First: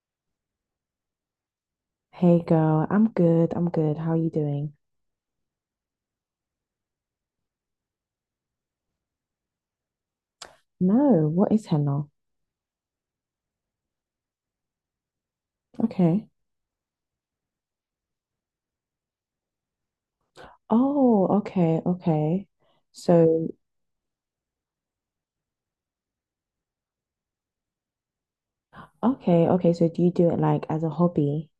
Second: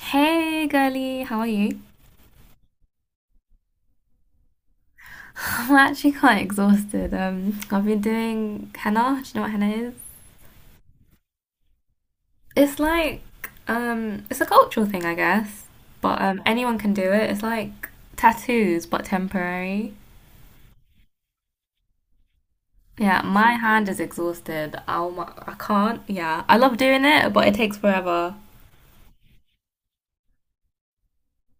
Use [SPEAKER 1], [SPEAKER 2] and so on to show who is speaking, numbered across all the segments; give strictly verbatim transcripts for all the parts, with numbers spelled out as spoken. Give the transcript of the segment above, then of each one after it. [SPEAKER 1] Hey girly, how are you?
[SPEAKER 2] Hey girl, I'm good. I'm good. How are you doing?
[SPEAKER 1] I'm actually quite exhausted. Um, I've been doing henna. Do you know what henna is?
[SPEAKER 2] No, what is henna?
[SPEAKER 1] It's like um, it's a cultural thing, I guess. But
[SPEAKER 2] Okay.
[SPEAKER 1] um, anyone can do it. It's like tattoos, but temporary.
[SPEAKER 2] Oh, okay, okay.
[SPEAKER 1] Yeah,
[SPEAKER 2] So,
[SPEAKER 1] my hand is exhausted. I'll, I can't. Yeah, I love doing it, but it takes forever.
[SPEAKER 2] okay, okay. So, do you do it like as a hobby?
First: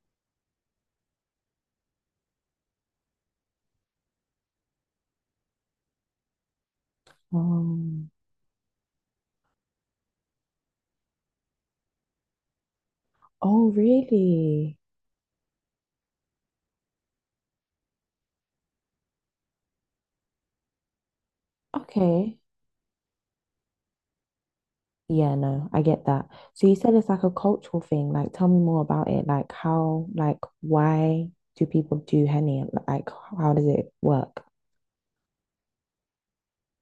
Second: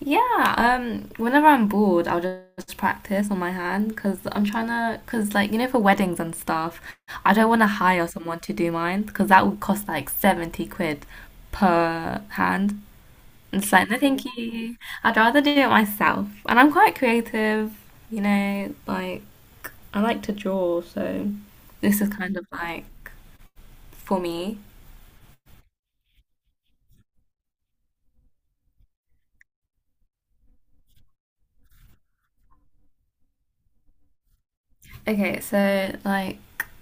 [SPEAKER 1] Yeah, um, whenever I'm bored, I'll just practice on my hand because I'm trying to, because like, you know, for weddings and stuff, I don't want to hire
[SPEAKER 2] Um,
[SPEAKER 1] someone to do mine because that would cost like seventy quid per hand. And
[SPEAKER 2] oh,
[SPEAKER 1] it's like, no, thank you.
[SPEAKER 2] really?
[SPEAKER 1] I'd rather do it myself. And I'm quite creative, you know, like, I like to draw, so this is kind
[SPEAKER 2] Okay.
[SPEAKER 1] of like for me.
[SPEAKER 2] Yeah, no, I get that. So, you said it's like a cultural thing. Like, tell me more about it. Like, how, like, why do people do henna? Like, how does it work?
[SPEAKER 1] Okay, so like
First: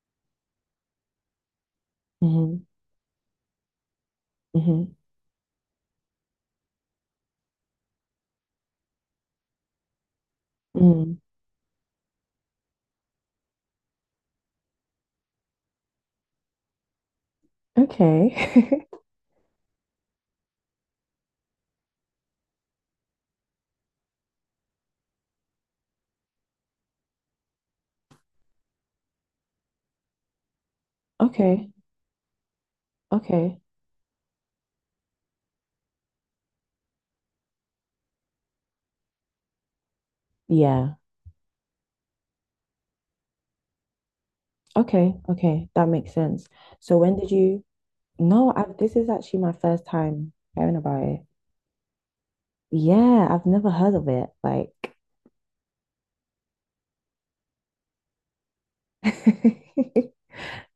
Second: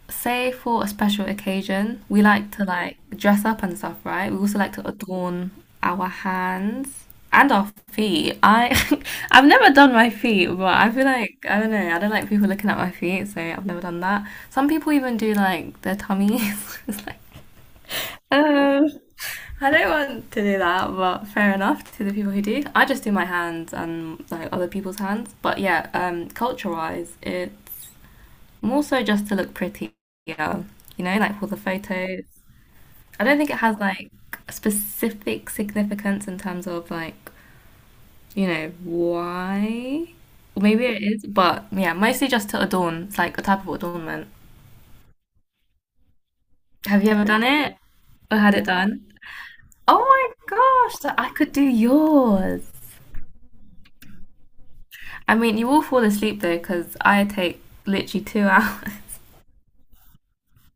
[SPEAKER 1] say for a special occasion, we like
[SPEAKER 2] Mm-hmm.
[SPEAKER 1] to like dress up and stuff, right? We also like to
[SPEAKER 2] Mm-hmm.
[SPEAKER 1] adorn our hands and our feet. I I've never done my feet, but I feel
[SPEAKER 2] Mm.
[SPEAKER 1] like I don't know, I don't like people looking at my feet, so I've never done that. Some people even do like their tummies. It's like
[SPEAKER 2] Okay.
[SPEAKER 1] um, I don't want to do that, but fair enough to the people who do. I just do my hands and like other people's hands. But yeah, um, culture-wise, it more so just to look prettier, you know, like for the
[SPEAKER 2] Okay.
[SPEAKER 1] photos. I don't think it
[SPEAKER 2] Okay.
[SPEAKER 1] has like specific significance in terms of like, you know, why. Or maybe
[SPEAKER 2] Yeah.
[SPEAKER 1] it is, but yeah, mostly just to adorn. It's like a type of adornment.
[SPEAKER 2] Okay, okay, that makes sense. So
[SPEAKER 1] Have you
[SPEAKER 2] when
[SPEAKER 1] ever
[SPEAKER 2] did
[SPEAKER 1] done
[SPEAKER 2] you?
[SPEAKER 1] it or
[SPEAKER 2] No,
[SPEAKER 1] had it
[SPEAKER 2] I this
[SPEAKER 1] done?
[SPEAKER 2] is actually my first
[SPEAKER 1] Oh my
[SPEAKER 2] time hearing
[SPEAKER 1] gosh,
[SPEAKER 2] about
[SPEAKER 1] so
[SPEAKER 2] it.
[SPEAKER 1] I could do yours.
[SPEAKER 2] Yeah, I've never heard of it. Like,
[SPEAKER 1] I mean, you will fall asleep though, because I take literally two hours.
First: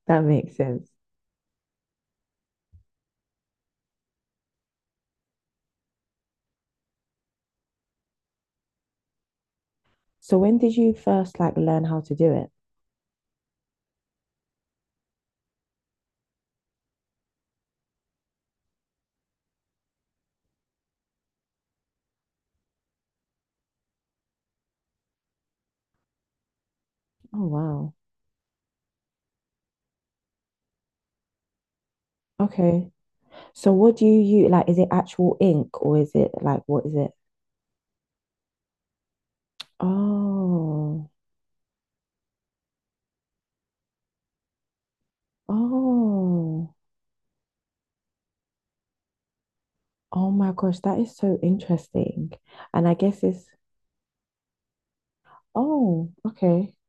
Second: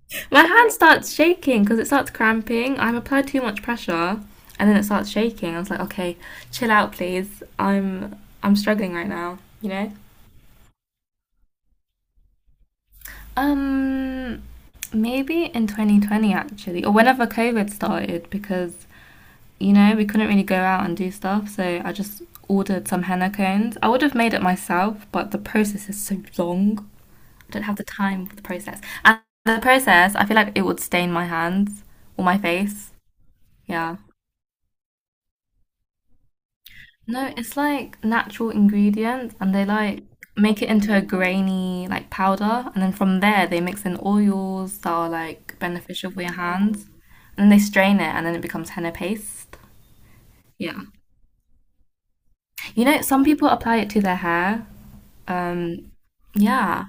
[SPEAKER 2] that
[SPEAKER 1] My
[SPEAKER 2] makes
[SPEAKER 1] hand
[SPEAKER 2] sense.
[SPEAKER 1] starts shaking because it starts cramping. I've applied too much pressure, and then it starts shaking. I was like, okay, chill out, please. I'm I'm struggling right now. You know.
[SPEAKER 2] So when did you first like learn how to do it?
[SPEAKER 1] Um, Maybe in twenty twenty actually, or whenever COVID started, because you know we couldn't really go out and do stuff. So I just ordered some henna cones. I would have made it myself, but the process is so long.
[SPEAKER 2] Oh
[SPEAKER 1] I don't have the
[SPEAKER 2] wow.
[SPEAKER 1] time for the process. And the process, I feel like it would stain my hands or my
[SPEAKER 2] Okay.
[SPEAKER 1] face.
[SPEAKER 2] So what
[SPEAKER 1] Yeah.
[SPEAKER 2] do you use? Like, is it actual ink or is it like what is it?
[SPEAKER 1] No, it's like natural ingredients and they like make it into a
[SPEAKER 2] Oh,
[SPEAKER 1] grainy like powder, and then from there they mix in oils that are like beneficial for your
[SPEAKER 2] oh,
[SPEAKER 1] hands, and then they strain it and then it becomes henna paste.
[SPEAKER 2] oh my gosh,
[SPEAKER 1] Yeah.
[SPEAKER 2] that is so interesting.
[SPEAKER 1] You
[SPEAKER 2] And I
[SPEAKER 1] know,
[SPEAKER 2] guess
[SPEAKER 1] some
[SPEAKER 2] it's,
[SPEAKER 1] people apply it to their hair. Um,
[SPEAKER 2] oh, okay.
[SPEAKER 1] yeah,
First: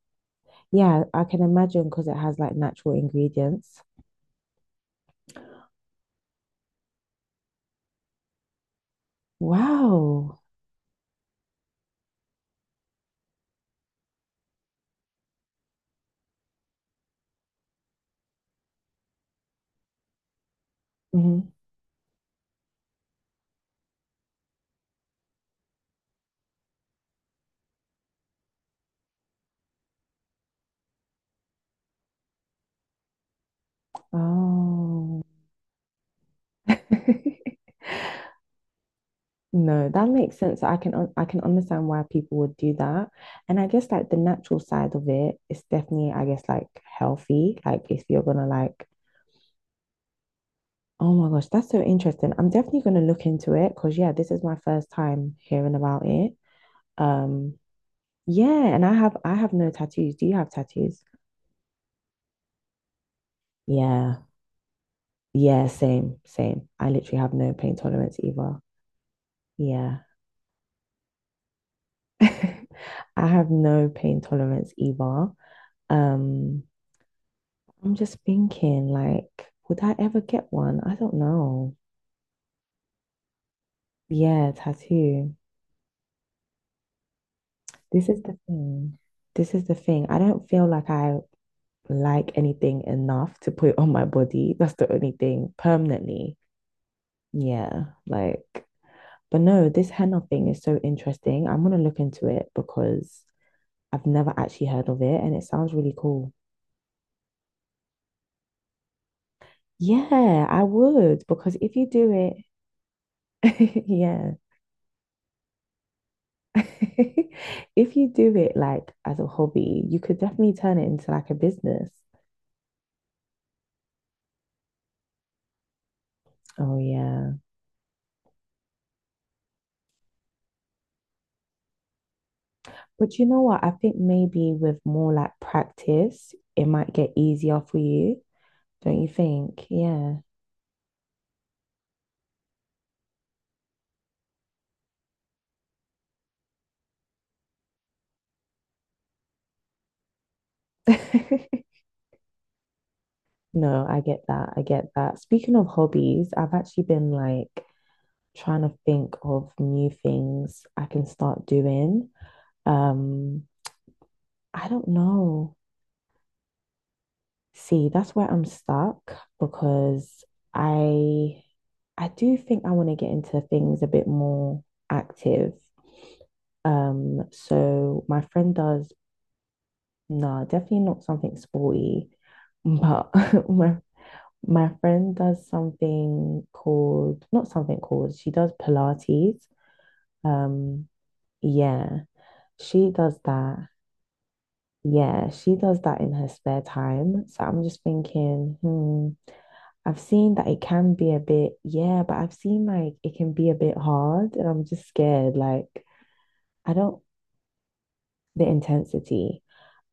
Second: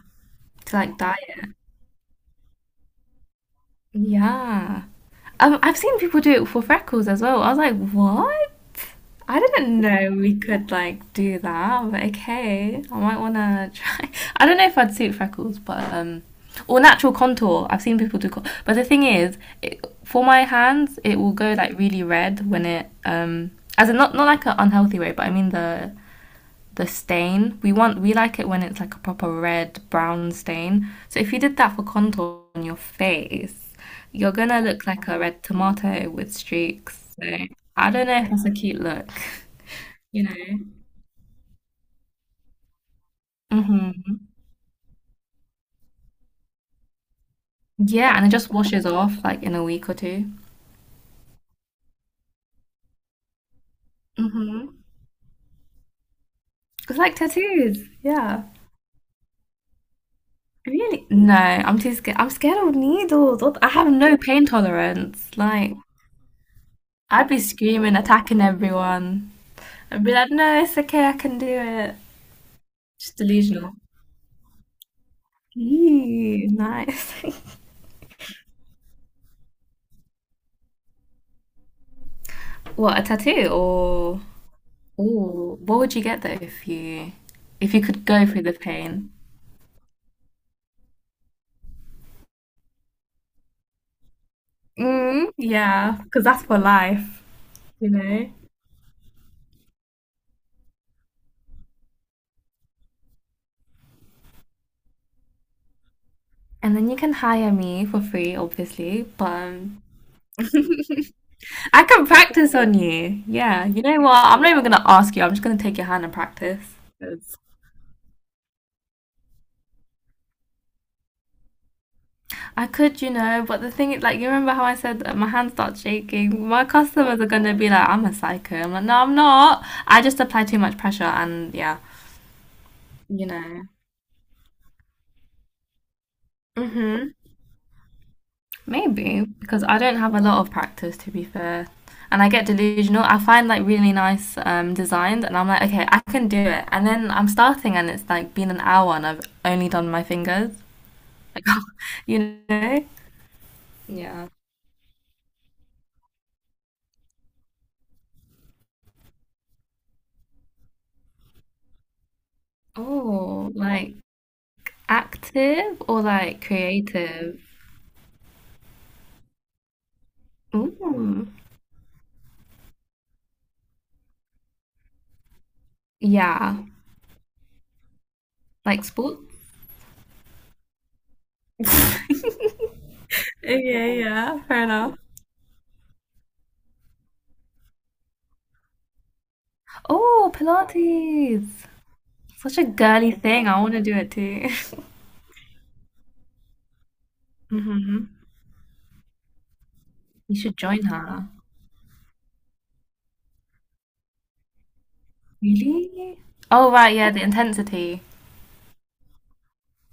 [SPEAKER 1] to like
[SPEAKER 2] Yeah,
[SPEAKER 1] dye
[SPEAKER 2] I can
[SPEAKER 1] it.
[SPEAKER 2] imagine because it has like natural ingredients.
[SPEAKER 1] Yeah. Um, I've seen people do it for freckles as well. I was like, what? I didn't know we
[SPEAKER 2] Wow.
[SPEAKER 1] could like do that, but okay. I might wanna try. I don't know if I'd suit freckles, but um, or natural contour. I've seen people do, con- but the thing is, it, for my hands, it will
[SPEAKER 2] Mhm.
[SPEAKER 1] go like really red when it um, as in not not like an unhealthy way, but I mean the the stain. We want we like it when it's like a proper red brown stain. So if you did that for contour on your face, you're gonna look like a
[SPEAKER 2] Oh.
[SPEAKER 1] red tomato with streaks. So I don't know if that's a cute look.
[SPEAKER 2] No, that
[SPEAKER 1] you know.
[SPEAKER 2] makes sense. I can un- I can understand why people would do that. And I guess like the
[SPEAKER 1] hmm
[SPEAKER 2] natural side of it is definitely, I guess, like healthy. Like if
[SPEAKER 1] Yeah,
[SPEAKER 2] you're
[SPEAKER 1] and it
[SPEAKER 2] gonna
[SPEAKER 1] just washes
[SPEAKER 2] like,
[SPEAKER 1] off like in a week or two.
[SPEAKER 2] oh my gosh, that's so interesting. I'm definitely gonna look into it because yeah, this is my
[SPEAKER 1] Mm-hmm.
[SPEAKER 2] first time hearing about it.
[SPEAKER 1] It's like
[SPEAKER 2] Um,
[SPEAKER 1] tattoos. Yeah.
[SPEAKER 2] yeah, and I have I have no tattoos. Do you have tattoos?
[SPEAKER 1] Really? No, I'm too scared. I'm scared of needles. What the- I have
[SPEAKER 2] Yeah.
[SPEAKER 1] no pain tolerance.
[SPEAKER 2] Yeah,
[SPEAKER 1] Like,
[SPEAKER 2] same, same. I literally
[SPEAKER 1] I'd
[SPEAKER 2] have
[SPEAKER 1] be
[SPEAKER 2] no pain
[SPEAKER 1] screaming,
[SPEAKER 2] tolerance
[SPEAKER 1] attacking
[SPEAKER 2] either.
[SPEAKER 1] everyone.
[SPEAKER 2] Yeah.
[SPEAKER 1] I'd be like, no, it's okay, I can do it.
[SPEAKER 2] I
[SPEAKER 1] Just
[SPEAKER 2] have
[SPEAKER 1] delusional.
[SPEAKER 2] no pain tolerance either.
[SPEAKER 1] Ew,
[SPEAKER 2] Um,
[SPEAKER 1] nice.
[SPEAKER 2] I'm just thinking, like, would I ever get one? I don't know.
[SPEAKER 1] What, a tattoo or
[SPEAKER 2] Yeah, tattoo.
[SPEAKER 1] ooh, what would you get though if you if you could
[SPEAKER 2] This is
[SPEAKER 1] go
[SPEAKER 2] the
[SPEAKER 1] through the
[SPEAKER 2] thing.
[SPEAKER 1] pain?
[SPEAKER 2] This is the thing. I don't feel like I like anything enough to put on my body. That's the only
[SPEAKER 1] Mm,
[SPEAKER 2] thing
[SPEAKER 1] yeah, because
[SPEAKER 2] permanently.
[SPEAKER 1] that's for life,
[SPEAKER 2] Yeah,
[SPEAKER 1] you know.
[SPEAKER 2] like, but no, this henna thing is so interesting. I'm gonna look into it because I've never actually heard of it and it sounds really cool.
[SPEAKER 1] And then you can hire me for free, obviously. But um,
[SPEAKER 2] Yeah, I would because if
[SPEAKER 1] I
[SPEAKER 2] you
[SPEAKER 1] can
[SPEAKER 2] do
[SPEAKER 1] practice on you. Yeah, you
[SPEAKER 2] it,
[SPEAKER 1] know what?
[SPEAKER 2] yeah.
[SPEAKER 1] I'm not even gonna ask you. I'm just gonna take your hand and practice. 'Cause
[SPEAKER 2] If you do it like as a hobby, you could definitely turn it into like a business.
[SPEAKER 1] I could, you know, but the thing is, like, you remember how I said that my hand starts shaking? My
[SPEAKER 2] Oh
[SPEAKER 1] customers are
[SPEAKER 2] yeah.
[SPEAKER 1] gonna be like, "I'm a psycho." I'm like, "No, I'm not. I just apply too much pressure," and yeah,
[SPEAKER 2] But you
[SPEAKER 1] you
[SPEAKER 2] know what?
[SPEAKER 1] know.
[SPEAKER 2] I think maybe with more like practice, it might get
[SPEAKER 1] hmm
[SPEAKER 2] easier for you, don't you
[SPEAKER 1] Maybe because
[SPEAKER 2] think?
[SPEAKER 1] I don't have
[SPEAKER 2] Yeah.
[SPEAKER 1] a lot of practice to be fair, and I get delusional. I find like really nice um, designs, and I'm like, okay, I can do it. And then I'm starting, and it's like been an hour, and I've only done my fingers. Like, you know?
[SPEAKER 2] No, I get
[SPEAKER 1] Yeah.
[SPEAKER 2] that. I get that. Speaking of hobbies, I've actually been like trying to think of new things I can start doing. Um,
[SPEAKER 1] Oh, like
[SPEAKER 2] I don't know.
[SPEAKER 1] active or like creative?
[SPEAKER 2] See, that's where I'm stuck because
[SPEAKER 1] Ooh,
[SPEAKER 2] I I do think I want to get into things a bit more active.
[SPEAKER 1] yeah,
[SPEAKER 2] Um, so my friend
[SPEAKER 1] like
[SPEAKER 2] does
[SPEAKER 1] sports?
[SPEAKER 2] no, definitely not something sporty, but my
[SPEAKER 1] Okay, yeah, fair
[SPEAKER 2] my
[SPEAKER 1] enough.
[SPEAKER 2] friend does something called not something called, she does Pilates.
[SPEAKER 1] Oh,
[SPEAKER 2] Um,
[SPEAKER 1] Pilates.
[SPEAKER 2] yeah,
[SPEAKER 1] Such a
[SPEAKER 2] she
[SPEAKER 1] girly
[SPEAKER 2] does
[SPEAKER 1] thing. I
[SPEAKER 2] that.
[SPEAKER 1] want to do it too.
[SPEAKER 2] Yeah, she does that in her spare time. So I'm just thinking, hmm, I've seen
[SPEAKER 1] You
[SPEAKER 2] that
[SPEAKER 1] should
[SPEAKER 2] it
[SPEAKER 1] join
[SPEAKER 2] can be a
[SPEAKER 1] her.
[SPEAKER 2] bit, yeah, but I've seen like it can be a bit hard and I'm just scared. Like,
[SPEAKER 1] Really? Oh,
[SPEAKER 2] I
[SPEAKER 1] right,
[SPEAKER 2] don't.
[SPEAKER 1] yeah, the intensity.
[SPEAKER 2] The intensity.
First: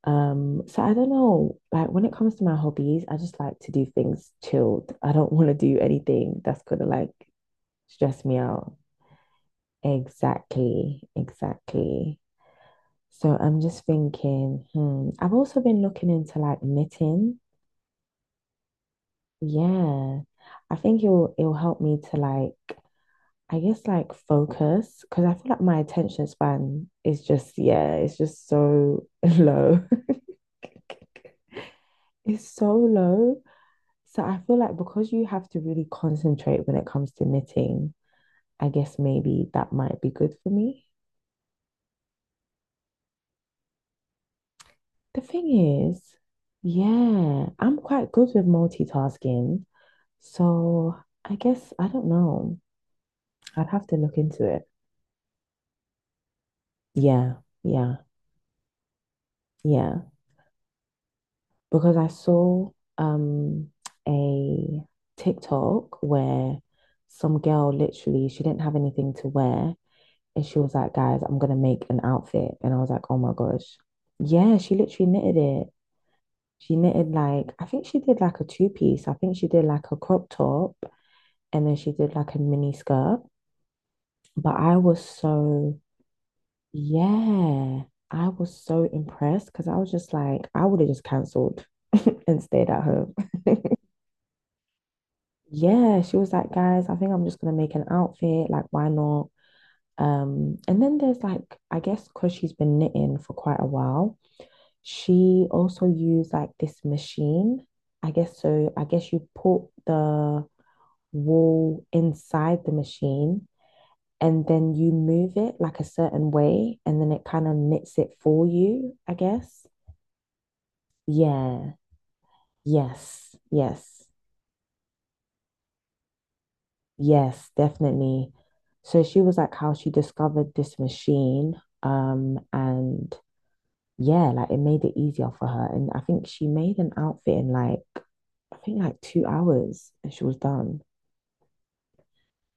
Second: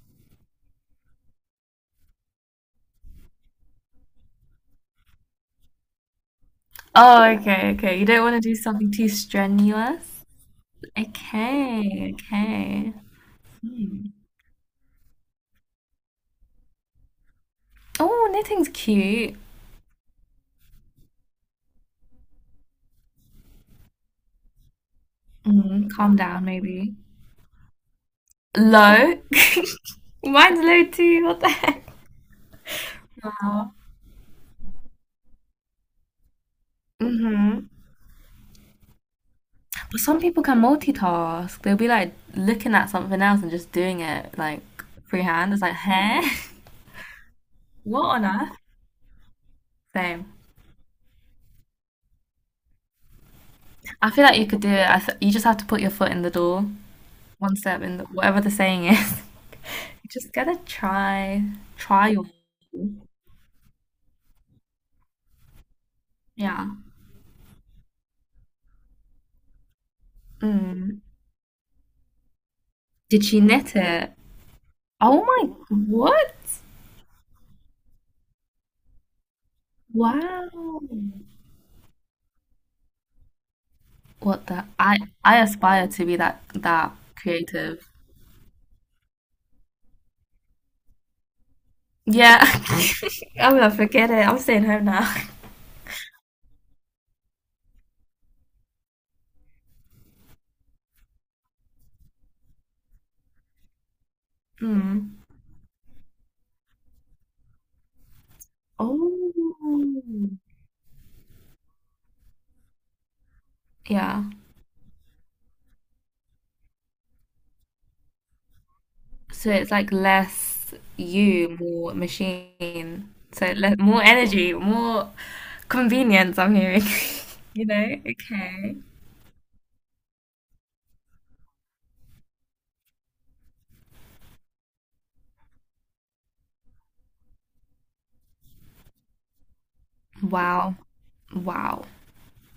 [SPEAKER 2] Um, so I don't know. Like, when it comes to my hobbies, I just like to do things chilled. I don't want to do anything that's gonna like
[SPEAKER 1] Oh, okay, okay. You don't
[SPEAKER 2] stress me
[SPEAKER 1] want to do
[SPEAKER 2] out.
[SPEAKER 1] something too strenuous?
[SPEAKER 2] Exactly,
[SPEAKER 1] Okay,
[SPEAKER 2] exactly.
[SPEAKER 1] okay.
[SPEAKER 2] So I'm just
[SPEAKER 1] Hmm.
[SPEAKER 2] thinking, hmm, I've also been looking into like knitting.
[SPEAKER 1] Oh, knitting's cute.
[SPEAKER 2] Yeah, I think it'll it'll help me to like I guess like focus because I feel like my
[SPEAKER 1] Mm, calm
[SPEAKER 2] attention
[SPEAKER 1] down,
[SPEAKER 2] span
[SPEAKER 1] maybe.
[SPEAKER 2] is just yeah, it's just so
[SPEAKER 1] Low?
[SPEAKER 2] low.
[SPEAKER 1] Mine's low too. What the heck?
[SPEAKER 2] It's so low.
[SPEAKER 1] Wow.
[SPEAKER 2] So I feel like because you have to really concentrate when it comes to
[SPEAKER 1] hmm
[SPEAKER 2] knitting, I guess maybe that
[SPEAKER 1] But
[SPEAKER 2] might be
[SPEAKER 1] some
[SPEAKER 2] good
[SPEAKER 1] people
[SPEAKER 2] for
[SPEAKER 1] can
[SPEAKER 2] me.
[SPEAKER 1] multitask. They'll be like looking at something else and just doing it like
[SPEAKER 2] The thing
[SPEAKER 1] freehand. It's like,
[SPEAKER 2] is,
[SPEAKER 1] huh?
[SPEAKER 2] yeah, I'm
[SPEAKER 1] What
[SPEAKER 2] quite
[SPEAKER 1] on
[SPEAKER 2] good with
[SPEAKER 1] earth?
[SPEAKER 2] multitasking.
[SPEAKER 1] Same.
[SPEAKER 2] So I guess I don't know. I'd have to
[SPEAKER 1] I
[SPEAKER 2] look
[SPEAKER 1] feel like
[SPEAKER 2] into
[SPEAKER 1] you could
[SPEAKER 2] it.
[SPEAKER 1] do it. I th- you just have to put your foot in the door,
[SPEAKER 2] Yeah,
[SPEAKER 1] one step in
[SPEAKER 2] yeah,
[SPEAKER 1] the, whatever the saying is.
[SPEAKER 2] yeah.
[SPEAKER 1] just gotta try,
[SPEAKER 2] Because I
[SPEAKER 1] try trial.
[SPEAKER 2] saw um a TikTok where
[SPEAKER 1] Yeah.
[SPEAKER 2] some girl literally she didn't have anything to wear and she was like,
[SPEAKER 1] Mm.
[SPEAKER 2] guys, I'm gonna make an outfit. And I was like, oh
[SPEAKER 1] Did
[SPEAKER 2] my
[SPEAKER 1] she knit
[SPEAKER 2] gosh.
[SPEAKER 1] it?
[SPEAKER 2] Yeah, she literally
[SPEAKER 1] Oh
[SPEAKER 2] knitted
[SPEAKER 1] my!
[SPEAKER 2] it.
[SPEAKER 1] What?
[SPEAKER 2] She knitted like I think she did like a two piece. I think she did like a crop top
[SPEAKER 1] Wow.
[SPEAKER 2] and then she did like a mini skirt.
[SPEAKER 1] What
[SPEAKER 2] But
[SPEAKER 1] the?
[SPEAKER 2] I
[SPEAKER 1] I
[SPEAKER 2] was
[SPEAKER 1] I
[SPEAKER 2] so
[SPEAKER 1] aspire to be that that
[SPEAKER 2] yeah,
[SPEAKER 1] creative.
[SPEAKER 2] I was so impressed because I was just like, I would have just cancelled
[SPEAKER 1] Yeah.
[SPEAKER 2] and stayed at home.
[SPEAKER 1] I'm gonna forget it. I'm staying home now.
[SPEAKER 2] Yeah, she was like, guys, I think I'm just gonna make an outfit. Like, why not? Um, and then there's like, I guess because she's been knitting for quite a while,
[SPEAKER 1] Mm.
[SPEAKER 2] she also used like this machine. I guess so. I guess you put
[SPEAKER 1] Oh.
[SPEAKER 2] the wool inside the machine
[SPEAKER 1] Yeah.
[SPEAKER 2] and then you move it like a certain way and then it kind of knits it for you, I
[SPEAKER 1] So
[SPEAKER 2] guess.
[SPEAKER 1] it's like less you,
[SPEAKER 2] Yeah.
[SPEAKER 1] more machine.
[SPEAKER 2] Yes.
[SPEAKER 1] So le more
[SPEAKER 2] Yes.
[SPEAKER 1] energy, more convenience, I'm hearing.
[SPEAKER 2] Yes,
[SPEAKER 1] You know?
[SPEAKER 2] definitely.
[SPEAKER 1] Okay.
[SPEAKER 2] So she was like how she discovered this machine, um, and yeah, like it made it easier for her. And I think she made an outfit in like, I think like two hours, and she was
[SPEAKER 1] Wow.
[SPEAKER 2] done.
[SPEAKER 1] Wow.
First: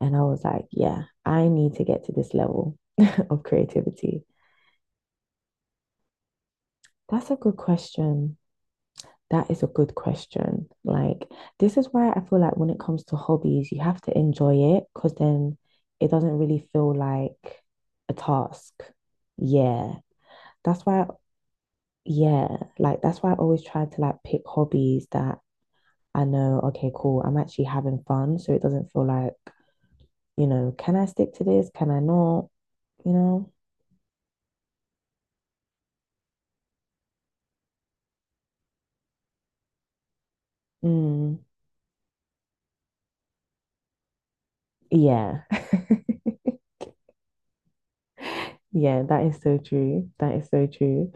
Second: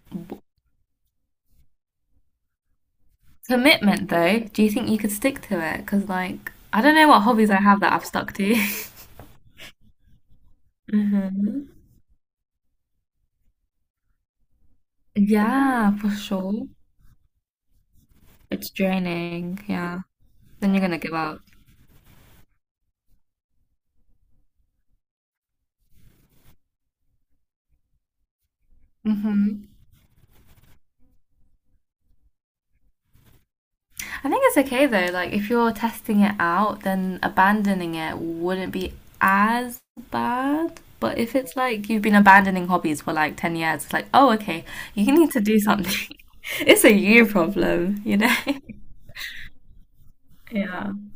[SPEAKER 2] And I
[SPEAKER 1] W-
[SPEAKER 2] was like, yeah, I need to get to this level of
[SPEAKER 1] Commitment,
[SPEAKER 2] creativity.
[SPEAKER 1] though. Do you think you could stick to it? Because, like, I don't know what
[SPEAKER 2] That's a
[SPEAKER 1] hobbies I
[SPEAKER 2] good
[SPEAKER 1] have that I've stuck
[SPEAKER 2] question.
[SPEAKER 1] to.
[SPEAKER 2] That is a good question. Like,
[SPEAKER 1] hmm
[SPEAKER 2] this is why I feel like when it comes to hobbies, you have to enjoy it because then
[SPEAKER 1] Yeah, for
[SPEAKER 2] it doesn't really
[SPEAKER 1] sure.
[SPEAKER 2] feel like a
[SPEAKER 1] It's
[SPEAKER 2] task.
[SPEAKER 1] draining.
[SPEAKER 2] Yeah.
[SPEAKER 1] Yeah. Then you're
[SPEAKER 2] That's
[SPEAKER 1] gonna
[SPEAKER 2] why,
[SPEAKER 1] give up.
[SPEAKER 2] yeah, like that's why I always try to like pick hobbies that I know, okay, cool, I'm actually having fun. So it doesn't feel like,
[SPEAKER 1] hmm
[SPEAKER 2] you know, can I stick to this? Can I not? You know?
[SPEAKER 1] I think it's okay though. Like if you're testing it out, then abandoning it wouldn't be as bad. But if
[SPEAKER 2] Mm,
[SPEAKER 1] it's like you've been abandoning hobbies for like ten years, it's like, oh, okay, you need to
[SPEAKER 2] yeah.
[SPEAKER 1] do something. it's a you problem, you know?
[SPEAKER 2] Yeah, that is so true. That is so
[SPEAKER 1] Yeah.
[SPEAKER 2] true.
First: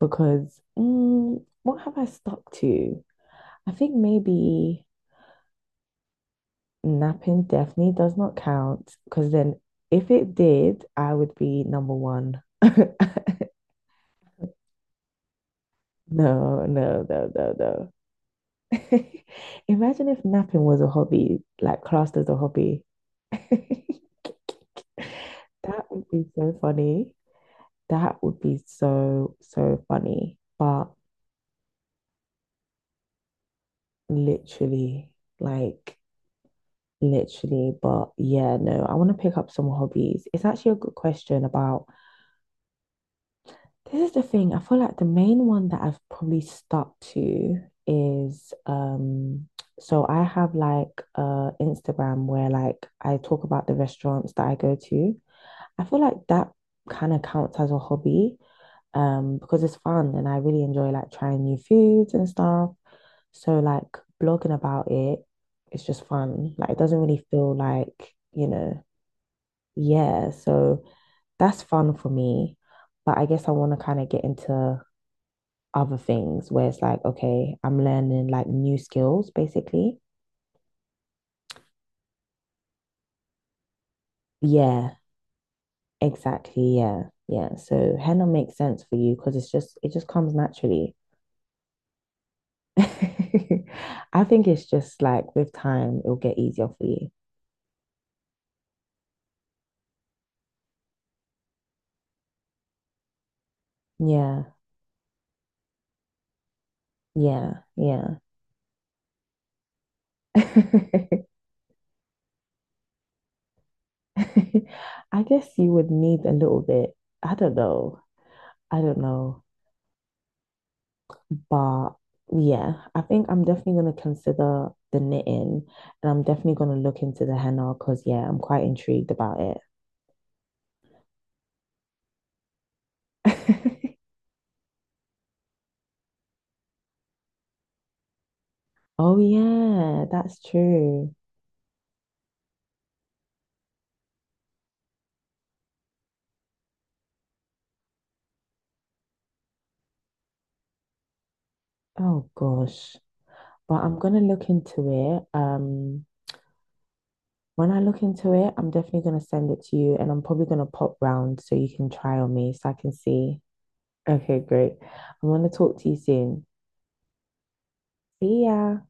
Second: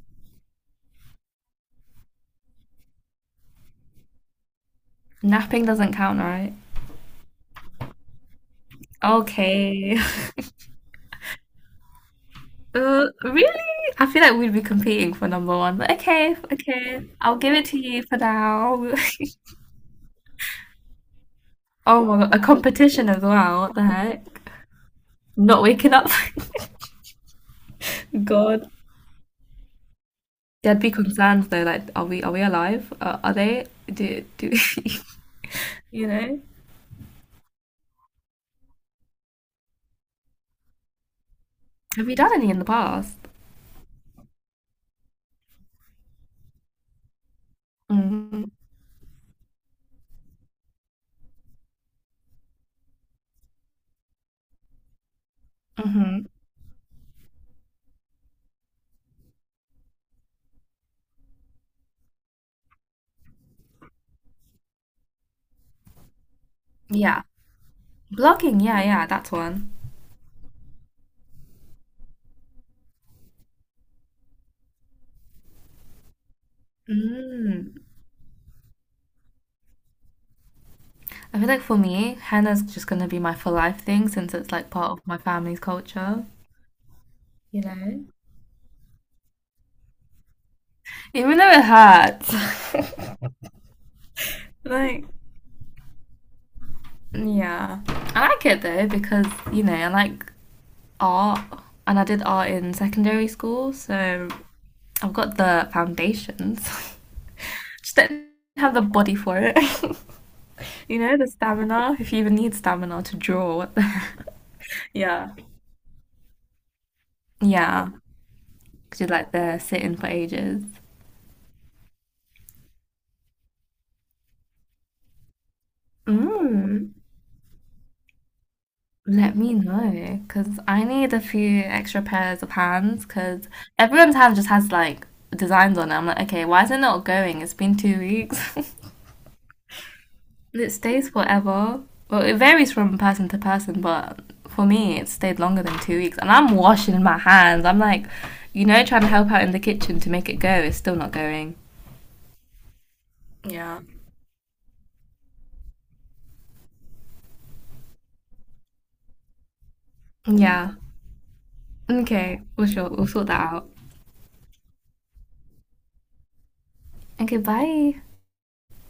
[SPEAKER 2] Because mm, what have I stuck to? I think maybe
[SPEAKER 1] Napping doesn't count, right?
[SPEAKER 2] napping definitely does not count because then
[SPEAKER 1] Okay.
[SPEAKER 2] if it did, I would be number one.
[SPEAKER 1] Uh, really? I feel like we'd be competing for number one, but okay,
[SPEAKER 2] No, no,
[SPEAKER 1] okay.
[SPEAKER 2] no,
[SPEAKER 1] I'll
[SPEAKER 2] no,
[SPEAKER 1] give it to
[SPEAKER 2] no.
[SPEAKER 1] you for now.
[SPEAKER 2] Imagine if napping was a hobby, like
[SPEAKER 1] oh
[SPEAKER 2] classed
[SPEAKER 1] my
[SPEAKER 2] as
[SPEAKER 1] god,
[SPEAKER 2] a
[SPEAKER 1] a
[SPEAKER 2] hobby.
[SPEAKER 1] competition as well. What the
[SPEAKER 2] That
[SPEAKER 1] heck? Not waking
[SPEAKER 2] would
[SPEAKER 1] up.
[SPEAKER 2] be so funny. That would be
[SPEAKER 1] God.
[SPEAKER 2] so, so funny.
[SPEAKER 1] There'd
[SPEAKER 2] But
[SPEAKER 1] be concerns though, like, are we are we alive? Uh, are they? Do do
[SPEAKER 2] literally, like,
[SPEAKER 1] you know?
[SPEAKER 2] literally, but yeah, no, I want to pick up some hobbies. It's actually a good question about
[SPEAKER 1] Have you done any in the past?
[SPEAKER 2] This is the thing. I feel like the main one that I've probably stuck to
[SPEAKER 1] Mm-hmm.
[SPEAKER 2] is um so I have like uh Instagram where like I talk about the restaurants that I go to. I feel like
[SPEAKER 1] hmm
[SPEAKER 2] that kind of counts as a hobby um because it's fun and I really enjoy like trying new foods and stuff. So like blogging about it, it's just fun. Like it doesn't
[SPEAKER 1] Yeah,
[SPEAKER 2] really feel like, you
[SPEAKER 1] blogging. Yeah,
[SPEAKER 2] know,
[SPEAKER 1] yeah, that's one.
[SPEAKER 2] yeah, so that's fun for me. But I guess I want to kind of get into other things where it's like, okay,
[SPEAKER 1] Mm.
[SPEAKER 2] I'm learning like new skills basically.
[SPEAKER 1] I feel like for me, henna's just gonna be my for life thing since it's like part
[SPEAKER 2] Yeah,
[SPEAKER 1] of my family's culture.
[SPEAKER 2] exactly. Yeah. Yeah.
[SPEAKER 1] You
[SPEAKER 2] So
[SPEAKER 1] know,
[SPEAKER 2] henna makes sense for you because it's just, it just comes naturally.
[SPEAKER 1] even though it hurts,
[SPEAKER 2] I think it's just
[SPEAKER 1] like
[SPEAKER 2] like with time, it'll get easier for you.
[SPEAKER 1] yeah, I like it though because you know I like art and I did art in secondary school, so
[SPEAKER 2] Yeah.
[SPEAKER 1] I've got the foundations.
[SPEAKER 2] Yeah.
[SPEAKER 1] Just
[SPEAKER 2] Yeah.
[SPEAKER 1] didn't have the body for it. you know, the stamina. If you even need stamina to draw, what the
[SPEAKER 2] I
[SPEAKER 1] Yeah.
[SPEAKER 2] guess you would need a little bit. I don't
[SPEAKER 1] Yeah,
[SPEAKER 2] know. I don't
[SPEAKER 1] because you're like
[SPEAKER 2] know.
[SPEAKER 1] there sitting for ages.
[SPEAKER 2] But yeah, I think I'm definitely going to consider the knitting and I'm definitely going to
[SPEAKER 1] Mm,
[SPEAKER 2] look into the henna because, yeah, I'm quite intrigued
[SPEAKER 1] let
[SPEAKER 2] about
[SPEAKER 1] me
[SPEAKER 2] it.
[SPEAKER 1] know, because I need a few extra pairs of hands, because everyone's hand just has like designs on it. I'm like, okay, why is it not going? It's been two weeks.
[SPEAKER 2] Oh, yeah, that's
[SPEAKER 1] It stays
[SPEAKER 2] true.
[SPEAKER 1] forever. Well, it varies from person to person, but for me, it stayed longer than two weeks. And I'm washing my hands. I'm like, you know, trying to help out in the kitchen to make it go. It's still not going.
[SPEAKER 2] Oh, gosh. But
[SPEAKER 1] Yeah.
[SPEAKER 2] I'm going to look into it. Um, when I look into it, I'm definitely going to send it to you and I'm probably going to
[SPEAKER 1] Yeah.
[SPEAKER 2] pop round so you can try on
[SPEAKER 1] Okay.
[SPEAKER 2] me
[SPEAKER 1] We'll
[SPEAKER 2] so I
[SPEAKER 1] Sure.
[SPEAKER 2] can
[SPEAKER 1] We'll sort
[SPEAKER 2] see.
[SPEAKER 1] that out.
[SPEAKER 2] Okay, great. I'm going to talk to you soon.
[SPEAKER 1] Okay. Bye.
[SPEAKER 2] See ya.